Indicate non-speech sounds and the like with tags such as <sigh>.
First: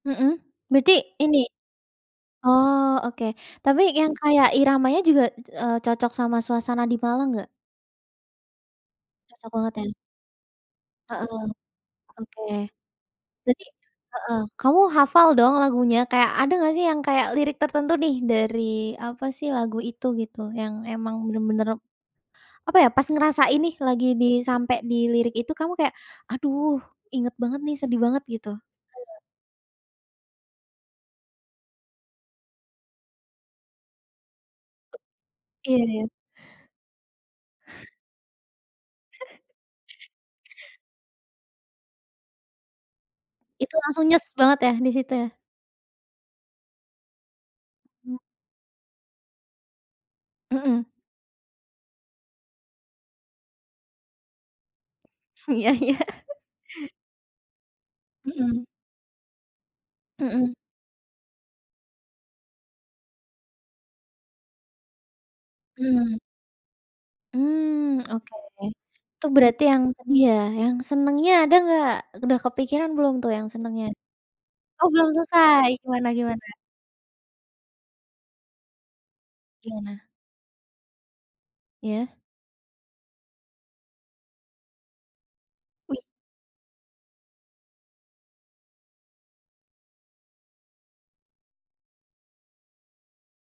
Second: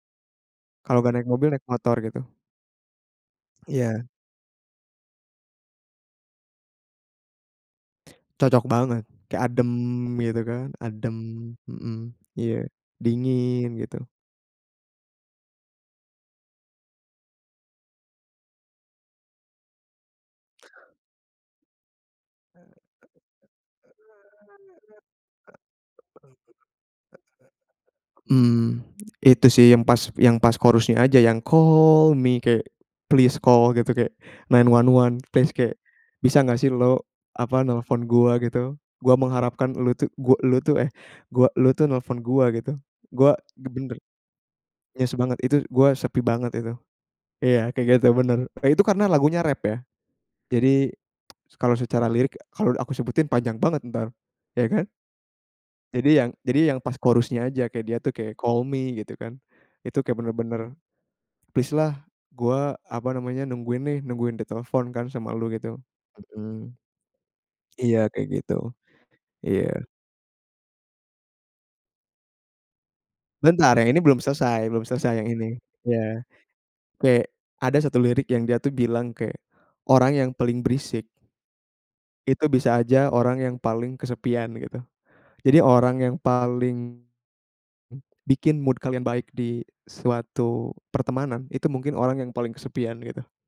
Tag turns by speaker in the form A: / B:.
A: Mhm. Berarti
B: Kalau nggak naik
A: ini?
B: mobil, naik motor gitu.
A: Oh, oke. Tapi
B: Iya.
A: yang kayak iramanya juga, eee, cocok sama suasana di Malang nggak?
B: Cocok banget. Kayak
A: Cocok
B: adem,
A: banget ya.
B: gitu kan. Adem.
A: Heeh.
B: Mhm.
A: Oke.
B: Iya,
A: Berarti
B: dingin gitu.
A: heeh. Kamu hafal dong lagunya, kayak ada nggak sih yang kayak lirik tertentu nih, dari apa sih, lagu itu gitu, yang emang benar-benar apa ya, pas ngerasain nih, lagi di sampai di lirik itu kamu kayak "Aduh inget banget nih, sedih banget," gitu? Hayo.
B: Mmm, <clicks tongue> itu sih, yang pas yang pas chorus-nya aja yang call me, kayak please call gitu, kayak 911 please kayak,
A: Iya ya.
B: "Bisa nggak sih lo," apa,
A: <chuckles>
B: "nelpon gua" gitu. "Gua mengharapkan lo
A: <chuckles>
B: tuh, gu e lo tuh," eh, "gua lo tuh nelpon gua," gitu. "Gua ge
A: Itu
B: benar"
A: langsung nyes banget ya, di situ
B: Yes
A: ya?
B: banget. Itu, "gue sepi banget itu." iya, kayak gitu
A: M
B: benar. E itu karena lagunya rap ya.
A: Mhm.
B: Jadi, s kalau secara lirik kalau aku sebutin panjang banget entar, ya kan.
A: Iya iya.
B: Jadi yang jadi yang pas chorus-nya aja, kayak dia tuh kayak, call
A: Mhm.
B: me, gitu kan. Itu kayak
A: Mhm.
B: benar-benar, "Please lah, gua," apa namanya, "nungguin nih, nungguin ditelepon kan sama lu," gitu.
A: Mhm.
B: Mhm.
A: Mmm,
B: Iya kayak
A: oke.
B: gitu.
A: Itu berarti
B: Iya.
A: yang sedih ya, yang senangnya ada nggak, udah kepikiran belum tuh yang
B: Bentar
A: senengnya?
B: yang ini belum selesai belum
A: Oh belum
B: selesai yang ini,
A: selesai, gimana
B: iya.
A: gimana?
B: Kayak, ada satu lirik yang dia tuh bilang kayak
A: Gimana?
B: "Orang yang paling berisik
A: Iya.
B: itu bisa aja orang yang paling kesepian," gitu. Jadi orang
A: Wuih.
B: yang paling, m bikin mood kalian baik di suatu pertemanan, itu mungkin orang yang paling kesepian gitu.